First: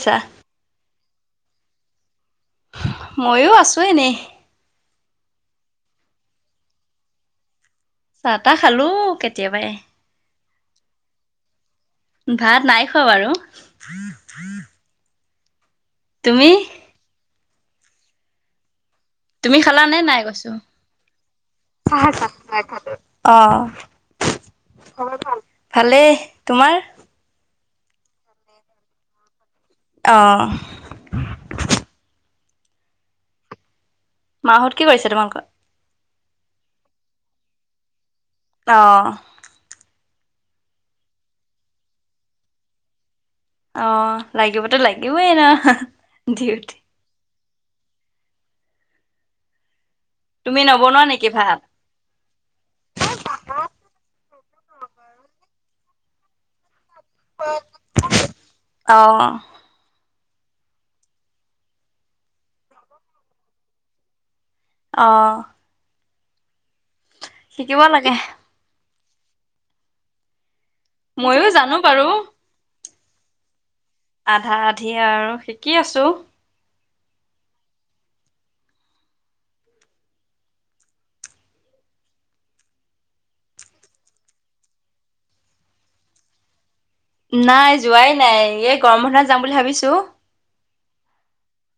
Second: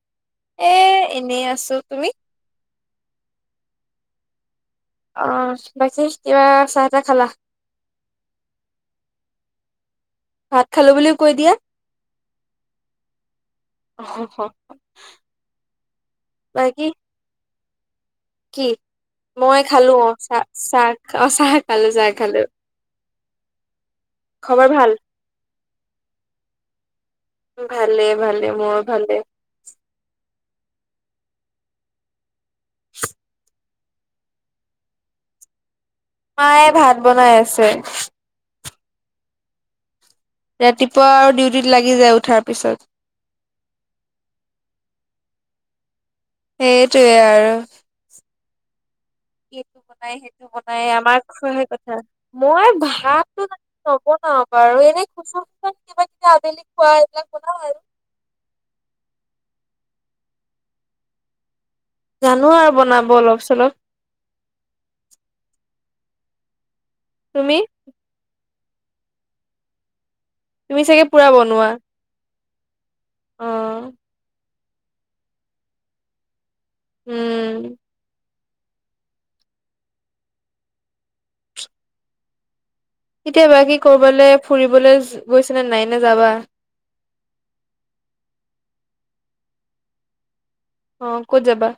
ছা এ এনেই আছো। তুমি? ময়ো আছো এনেই। অ' বাকী কিবা চাহ তাহ খালা? চাহ তাহ খালো কেতিয়াবাই। ভাত খালো বুলিও কৈ দিয়া? ভাত নাই খোৱা বাৰু। তুমি? বাকী কি তুমি মই খালো। খালানে অ' নাই চাহ কৈছো চাহ অ চাহ খালো চাহ খালো। অ। খবৰ ভাল? ভালেই। তোমাৰ? ভালে ভালে মোৰ ভালে। আহ। [inaudible] মাহত কি কৰিছে তোমালোকৰ? মায়ে ভাত বনাই আছে। আহ। ৰাতিপুৱা আৰু ডিউটিত লাগি যায় উঠাৰ পিছত। অ লাগিবতো লাগিবই ন। ডিউটি সেইটোৱে আৰু। এইটো বনাই সেইটো তুমি বনাই নবনোৱা আমাৰ নেকি ভাত খোৱাহে কথা। মই ভাতটো নবনাও। বাৰু এনেই খুচুক কিবা কিবি আবেলি খোৱা এইবিলাক বনাওঁ আৰু। আহ। জানো আৰু বনাব অলপ চলপ। আহ। তুমি শিকিব লাগে। তুমি চাগে পুৰা ময়ো বনোৱা! জানো বাৰু অ। আধা আধি আৰু শিকি আছো। উম। এতিয়াবা কি কৰ'বালৈ ফুৰিবলৈ গৈছেনে নাই নে যাবা? নাই যোৱাই নাই এই গৰম বন্ধত যাম বুলি ভাবিছো। অ ক'ত যাবা?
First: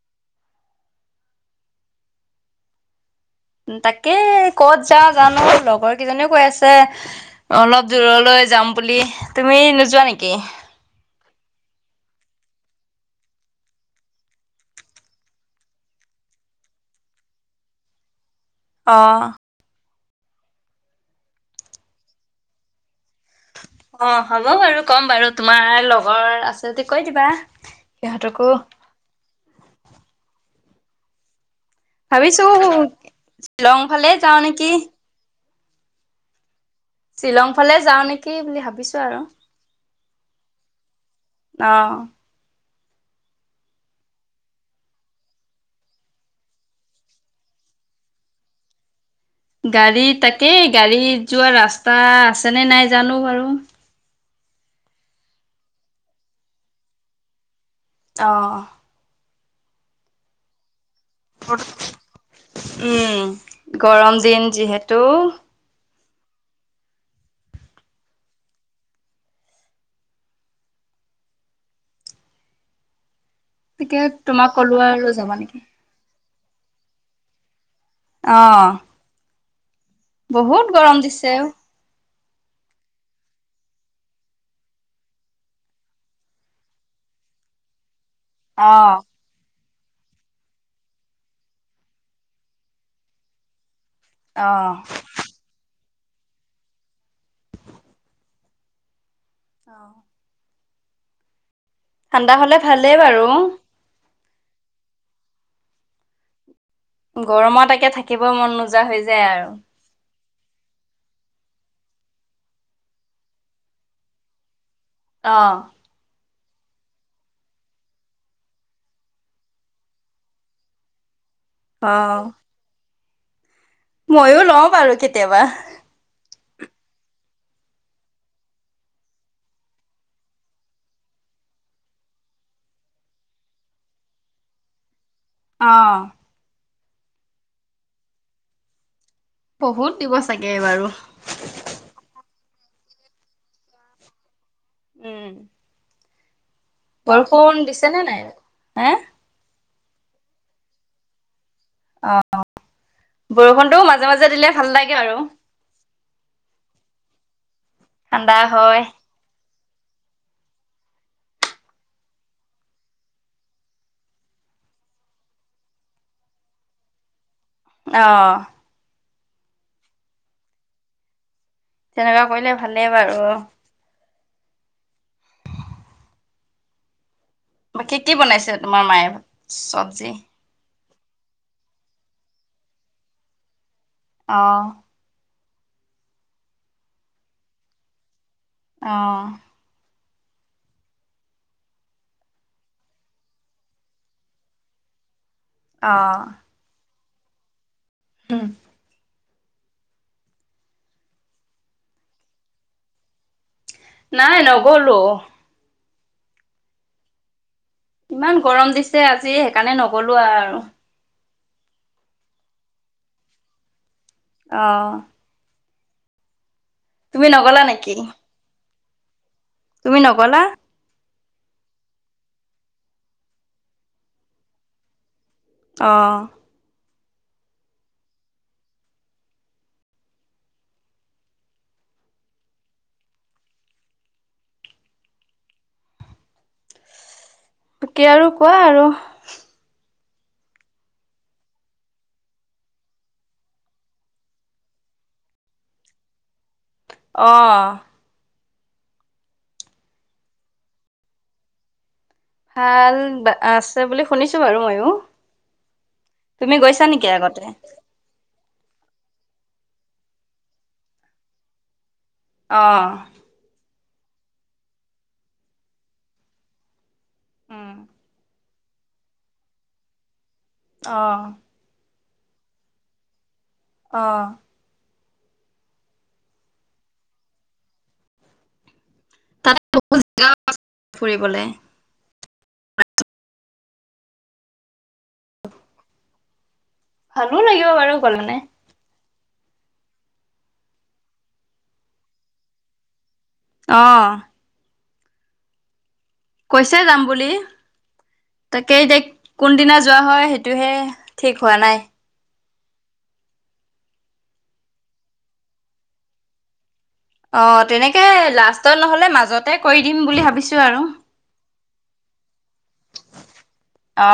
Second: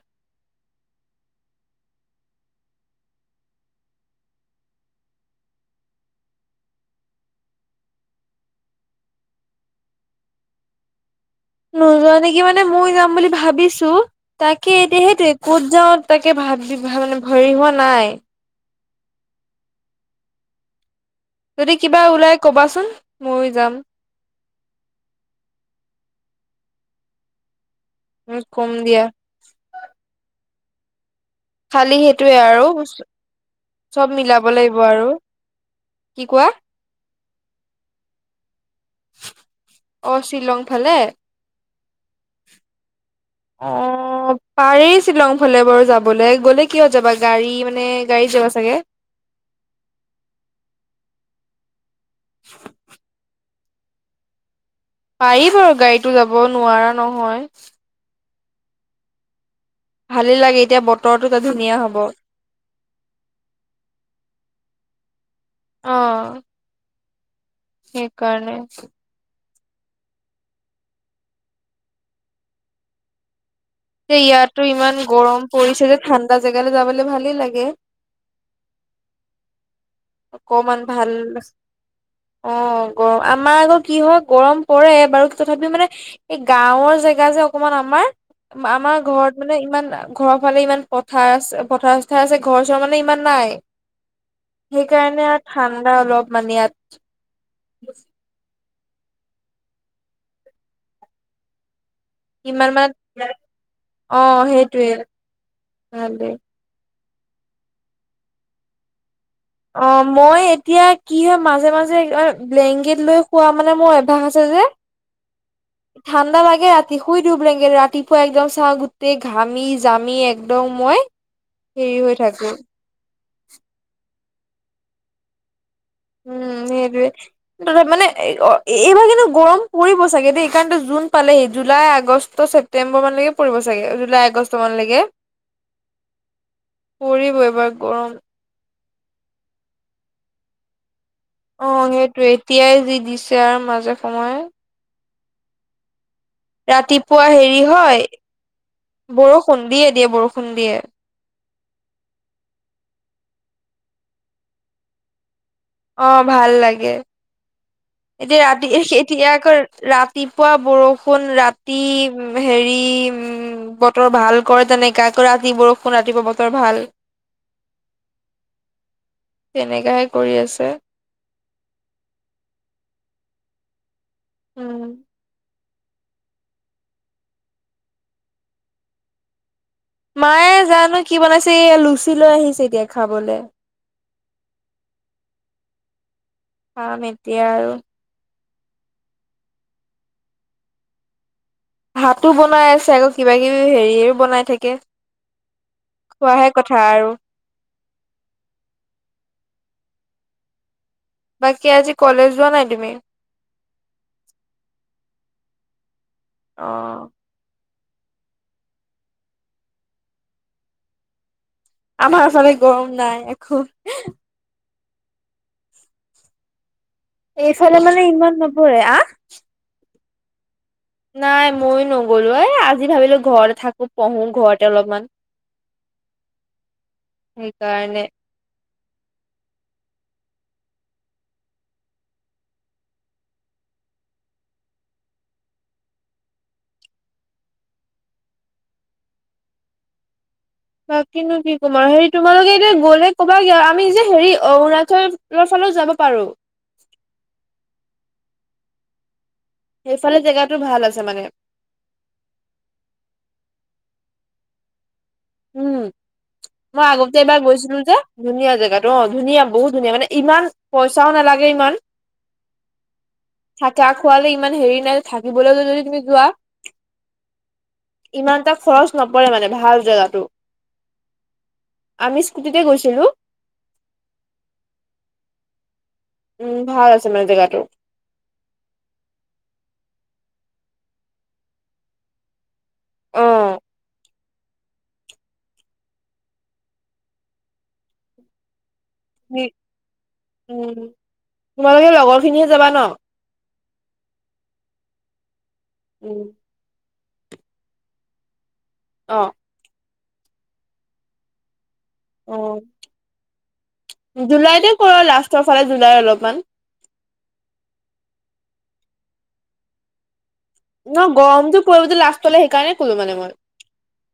তাকে ক'ত যা‌ওঁ জানো, লগৰ কেইজনীও কৈ আছে অলপ দূৰলৈ যাম বুলি, তুমি নোযোৱা নেকি? নোযোৱা নেকি মানে মই যাম বুলি ভাবিছো তাকে এতিয়া সেইটো ক'ত যাও তাকে ভাব ভাব দি ভ মানে ভৰি হোৱা নাই। আহ। যদি কিবা ওলাই কবাচোন? ময়ো যাম অ হ'ব বাৰু কম বাৰু তোমাৰ লগৰ আছে যদি কৈ দিবা। উম সিহঁতকো কম দিয়া। খালি সেইটোৱে ভাবিছো আৰু শ্বিলং ফালে চব যাওঁ মিলাব নেকি লাগিব আৰু। কি কোৱা? শ্বিলং ফালে যাওঁ নেকি বুলি ভাবো অ শ্বিলং ফালে। অ। অ। অ পাৰি শ্বিলং ফালে বাৰু যাবলৈ গ'লে কিয় যাবা গাড়ী মানে গাড়ীত যাবা চাগে? গাড়ী তাকে গাড়ীত যোৱা ৰাস্তা আছে নে নাই জানো বাৰু? পাৰি বাৰু গাড়ীটো যাব নোৱাৰা নহয়। অঁ। ভালে লাগে এতিয়া ব উম গৰম দিন যিহেতু। অ। সেইকাৰণে। তাকে যে তোমাক ইয়াতো ক'লো ইমান আৰু যাবা গৰম নেকি পৰিছে যে ঠাণ্ডা জেগালৈ যাবলে ভালেই লাগে। আহ। অকমান ভাল অ গ আমাৰ আকৌ কি হয় গৰম পৰে বাৰু তথাপিও মানে এই গাঁওৰ জেগা যে অকমান আমাৰ অ', আমাৰ ঘৰত মানে ইমান ঘৰৰ ফালে ইমান পথাৰ আ পথাৰ চথাৰ আছে ঘৰ চৰ মানে ইমান নাই। অ'। সেইকাৰণে আৰু ঠাণ্ডা অলপ মানে ইয়াত অহ ঠাণ্ডা হলে ইমান মানে ভালেই বাৰু, অ সেইটোৱে ভালেই। গৰমত একে থাকিব মন নোযোৱা হৈ যায় আৰু অ মই এতিয়া কি হয় মাজে মাজে ব্লেংকেট লৈ শোৱা মানে মোৰ অভ্যাস আছে যে। অহ। ঠাণ্ডা লাগে ৰাতি শুই ধুব লগে ৰাতিপুৱা একদম চাওঁ গোটেই ঘামি জামি একদম মই হেৰি হৈ থাকো। ময়ও লওঁ আৰু কেতিয়াবা উম মানে এইবাৰ কিন্তু গৰম পৰিব চাগে দেই এই কাৰণ জুন পালেই জুলাই আগষ্ট ছেপ্তেম্বৰ মানলৈকে পৰিব চাগে জুলাই আগষ্ট মানলৈকে অহ পৰিব এইবাৰ গৰম। বহুত দিব চাগে বাৰু অ সেইটো এতিয়াই যি দিছে আৰু মাজে সময়ে উম ৰাতিপুৱা বৰষুণ হেৰি দিছে নে হয় নাই? হে বৰষুণ দিয়ে দিয়ে বৰষুণ দিয়ে। অ বৰষুণটো মাজে মাজে দিলে ভাল লাগে আৰু অ ভাল লাগে। ঠাণ্ডা এতিয়া ৰাতি হয়, এতিয়া আকৌ ৰাতিপুৱা বৰষুণ ৰাতি উ হেৰি উম। বতৰ ভাল কৰে তেনেকাই ৰাতি বৰষুণ ৰাতিপুৱা বতৰ ভাল। অহ তেনেকে হে কৰি আছে। তেনেকুৱা কৰিলে ভালেই বাৰু উম ব কি কি বনাইছে তোমাৰ মায়ে? চব্জি? মায়ে জানো কি বনাইছে এই লুচি লৈ আহিছে এতিয়া খাবলৈ আহ। খাম এতিয়া আৰু আহ। হাতো বনাই আছে আকৌ কিবা কিবি হেৰিয়ও বনাই থাকে। অ'। খোৱাহে কথা আৰু উম বাকী আজি কলেজ যোৱা নাই তুমি। নাই নগলো। আহ। ইমান গৰম দিছে আজি সেইকাৰণে নগলো আৰু আৰু আমাৰ আচতে গৰম নাই এ অঁ নগলা এইফালে নেকি? মানে ইমান নপৰে আ তুমি নকলা নাই ময়ো নগ'লো এ আজি ভাবিলো ঘৰতে থাকো পঢ়ো ঘৰতে অলপমান। আহ সেইকাৰণে তাকে আৰু কোৱা আৰু বাকিনো কি কম আৰু হেৰি তোমালোকে এতিয়া গ'লে ক'বা গে আৰু আমি যে হেৰি অৰুণাচলৰ ফালে যাব পাৰো। অহ সেইফালে জেগাটো ভাল আছে মানে ভাল আছে বুলি শুনিছো বাৰু ময়ো উম তুমি গৈছা মই নেকি আগতে এবাৰ গৈছিলো যে ধুনীয়া জেগাতটো অ ধুনীয়া বহুত ধুনীয়া মানে ইমান পইচাও নালাগে ইমান অহ হাতা খোৱালে ইমান হেৰি নাই থাকিবলৈ যদি তুমি যোৱা উম, ইমানটা খৰচ নপৰে মানে ভাল জেগাটো অহ আমি স্কুটিতে গৈছিলো অহ উম ভাল আছে মানে জেগাটো তাতে বহত জেগা আছে ফুৰিবলে অহ ভালো লাগিব বাৰু গ'লে মানে উম তোমালোকে লগৰ খিনিহে যাবা ন? অহ উম। কৈছে যাম বুলি তাকেই এতি অ', কোনদিনা যোৱা হয় সেইটোহে ঠিক হোৱা নাই অ জুলাইতে কৰো লাষ্টৰ ফালে জুলাই অলপমান অ তেনেকে লাষ্টত নহলে মাজতে কৰি দিম বুলি ভাবিছো আৰু ন গৰমটো পৰিব যে লাষ্টলে সেইকাৰণে কলো মানে মই। অ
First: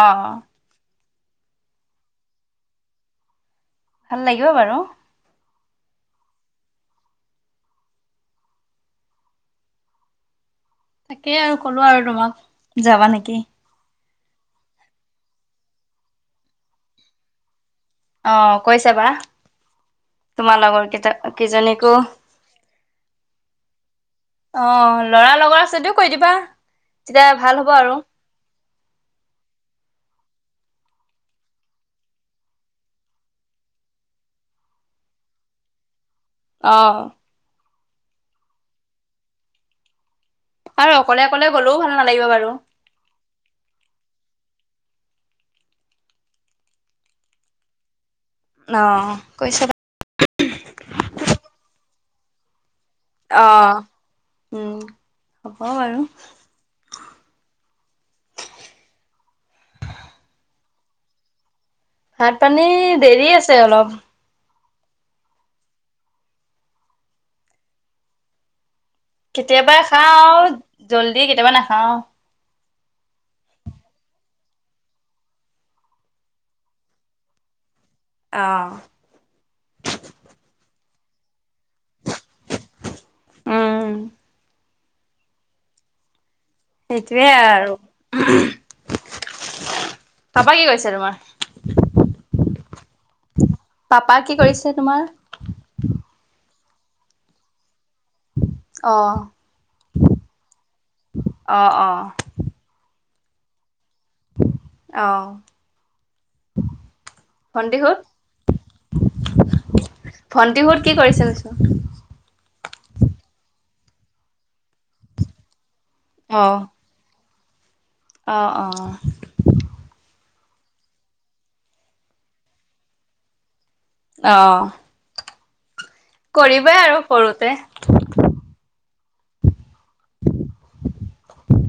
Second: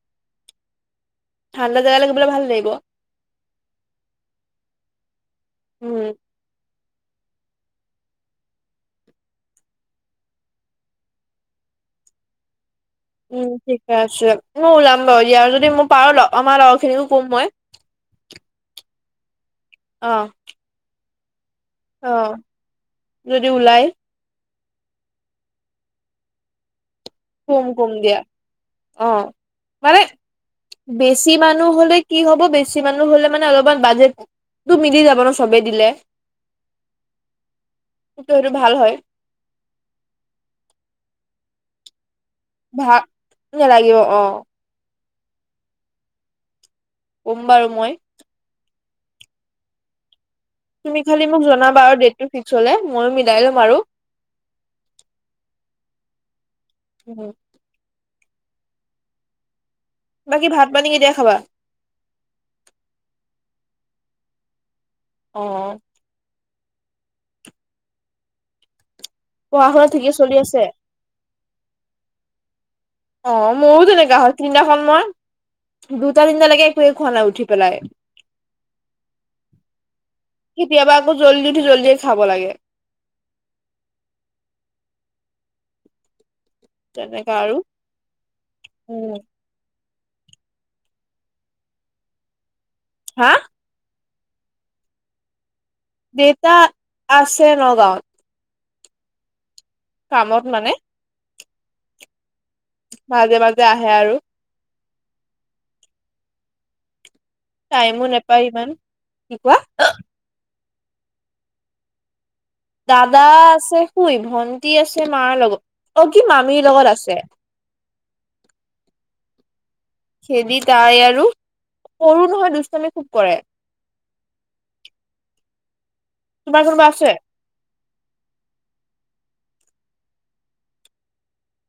ঠাণ্ডা জাগা জাবলৈ ভাল লাগিব ভাল লাগিব বাৰু উম। তাকেই আৰু কলো আৰু তোমাক, যাবা নেকি? চো, মই ওলাম বাৰু দিয়া আৰু যদি মোৰ পাৰো আমাৰ লগৰ খিনিকো কম মই। অ কৈছে বা অ', তোমাৰ লগৰ কেইটা। কেইজনীকো অ' যদি ওলাই অ লৰা লগৰ আছে যদিও কৈ দিবা। তেতিয়া ভাল হ'ব কুম-কুম আৰু দিয়া। আহ মানে বেছি মানুহ হলে কি হ'ব, বেছি মানুহ হলে মানে অলপমান বাজেট তোৰ মিলি যাব ন চবেই দিলে। অহ। সেইটো সেইটো ভাল হয়। আৰু অকলে অকলে গলেও ভাল নালাগিব বাৰু। ভাল নালাগিব অ। কম বাৰু মই। অ কৈছাবা কিছলে [unintelligible] অহ'উম হ'ব বাৰু উম হু বাকী ভাত পানী কেতিয়া খাবা? ভাত পানী দেৰি আছে অলপ। অ। পঢ়া কেতিয়াবা শুনা ঠিকে চলি খাওঁ আছে জল্দি, কেতিয়াবা নাখাও। অ মোৰ তেনেকুৱা হয়, তিনিদিনাখন মই। দুটা তিনটা লৈকে একোৱে খোৱা নাই উঠি পেলাই। আহ। কেতিয়াবা জল্দি উঠো জল্দিয়ে খাব লাগে। উম সেইটোৱে আৰু উমহো। উম পাপা কি কৈছে তোমাৰ? হা? পাপা কি কৰিছে তোমাৰ? দেউতা আছে নগাঁৱত। অ। কামত মানে। অ অ। মাজে মাজে আহে আৰু। অ। ভণ্টিহঁত? টাইমো নাপায় ইমান। কি কোৱা? ভণ্টিহঁত কি কৰিছিল চোন? দাদা আছে শুই ভন্টি আছে মাৰ লগত অ কি মামীৰ লগত আছে। অ অ। খেদি তাই আৰু, সৰু নহয় দুষ্টামি খুব কৰে। আহ। তোমাৰ কৰিবই কোনোবা আৰু আছে? সৰু কৰোতে।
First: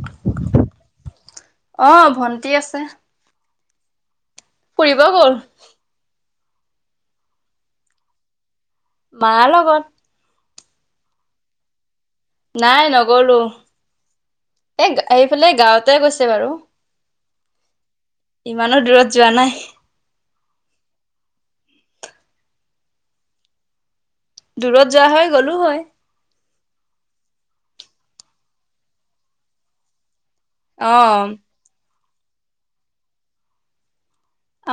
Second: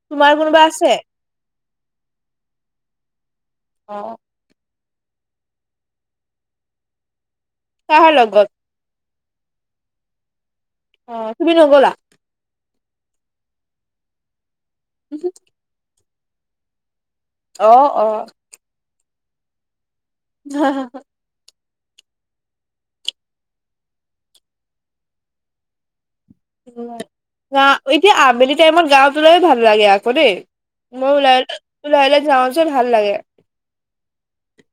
তোমাৰ কোনোবা আছে? অহ ভন্টি আছে। অ। ফুৰিব গ'ল। কাৰ লগত? মাৰ লগত। অ তুমি নগ'লা? নাই নগলো। এই আহিফালে গাঁৱতে গৈছে বাৰু। অ। অ'। ইমানো দূৰত যোৱা নাই। হা হা, হা। দূৰত যোৱা হয়, গলো হয়। উম এতিয়া আবেলি টাইমত গাওটোলৈ ভাল লাগে আকৌ দেই। অহ। তোৰ লাহে লাহে যাওঁচোন ভাল লাগে।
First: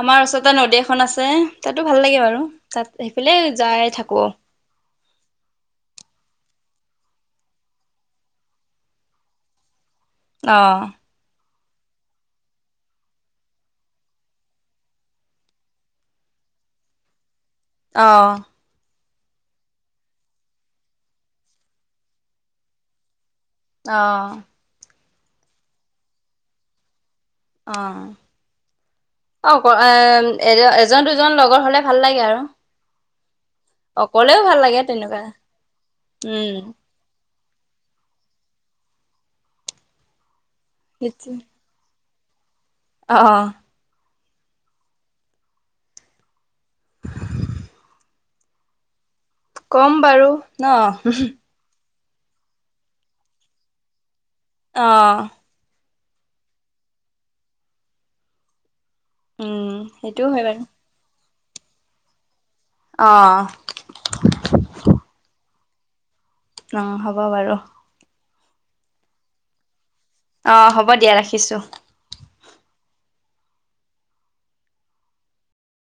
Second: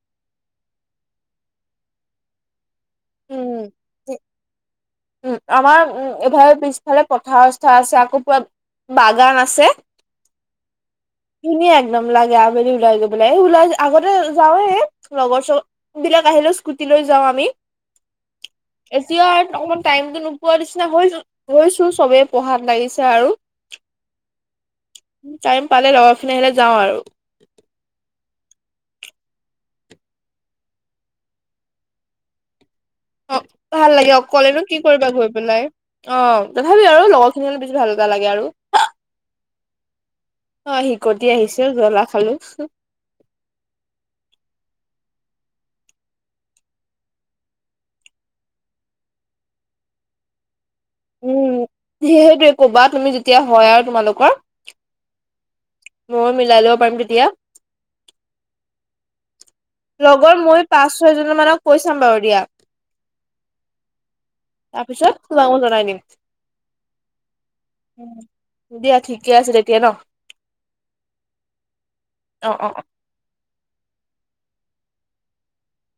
আমাৰ ওচৰতে নদী এখন আছে তাতো ভাল লাগে বাৰু। তাত সেইফালে উম, যাই থাকোঁ। উম আমাৰ উম ঘৰ পিছ- ইফালে পথাৰ ৰাস্তা আছে, আকৌ পুৰা বাগান আছে। আহ। ধুনীয়া একদম লাগে আবেলি ওলাই গৈ ওলাই আগতে যাওৱে লগৰ চগৰ বিলাক আহে। হলেও স্কুটি লৈ যাওঁ আমি। অ। এতিয়া আৰু অকমান টাইমটো নোপোৱা নিচিনা হৈ হৈছো চবেই পঢ়াত লাগিছে আৰু। অ। টাইম পালে লগৰখিনি আহিলে যাওঁ আৰু। আহ। অ, এ এ এজন দুজন লগৰ হলে ভাল লাগে আৰু। অ ভাল লাগে অকলেও ভাল অকলেনো কি লাগে কৰিবা তেনেকুৱা গৈ পেলাই। অ, উম, তথাপি আৰু লগৰখিনি বেছি ভাল লাগে এটা লাগে আৰু। অ শিকটি আহিছো জ্বলা খালো। আহ আহ। কম বাৰু ন। যি সেইটোৱে কবা তুমি যেতিয়া হয় আৰু তোমালোকৰ। অহ। মইয়ো মিলাই লব পাৰিম তেতিয়া। উম, সেইটোও লগৰ হয় বাৰু মই পাঁচ, ছয়জন মানক কৈ চাম বাৰু দিয়া। অ', তাৰপিছত মইয়ো জনাই দিম। অ হ'ব বাৰু। দিয়া ঠিকে আছে তেতিয়া ন। আহ হ'ব দিয়া ৰাখিছো। অ অ অ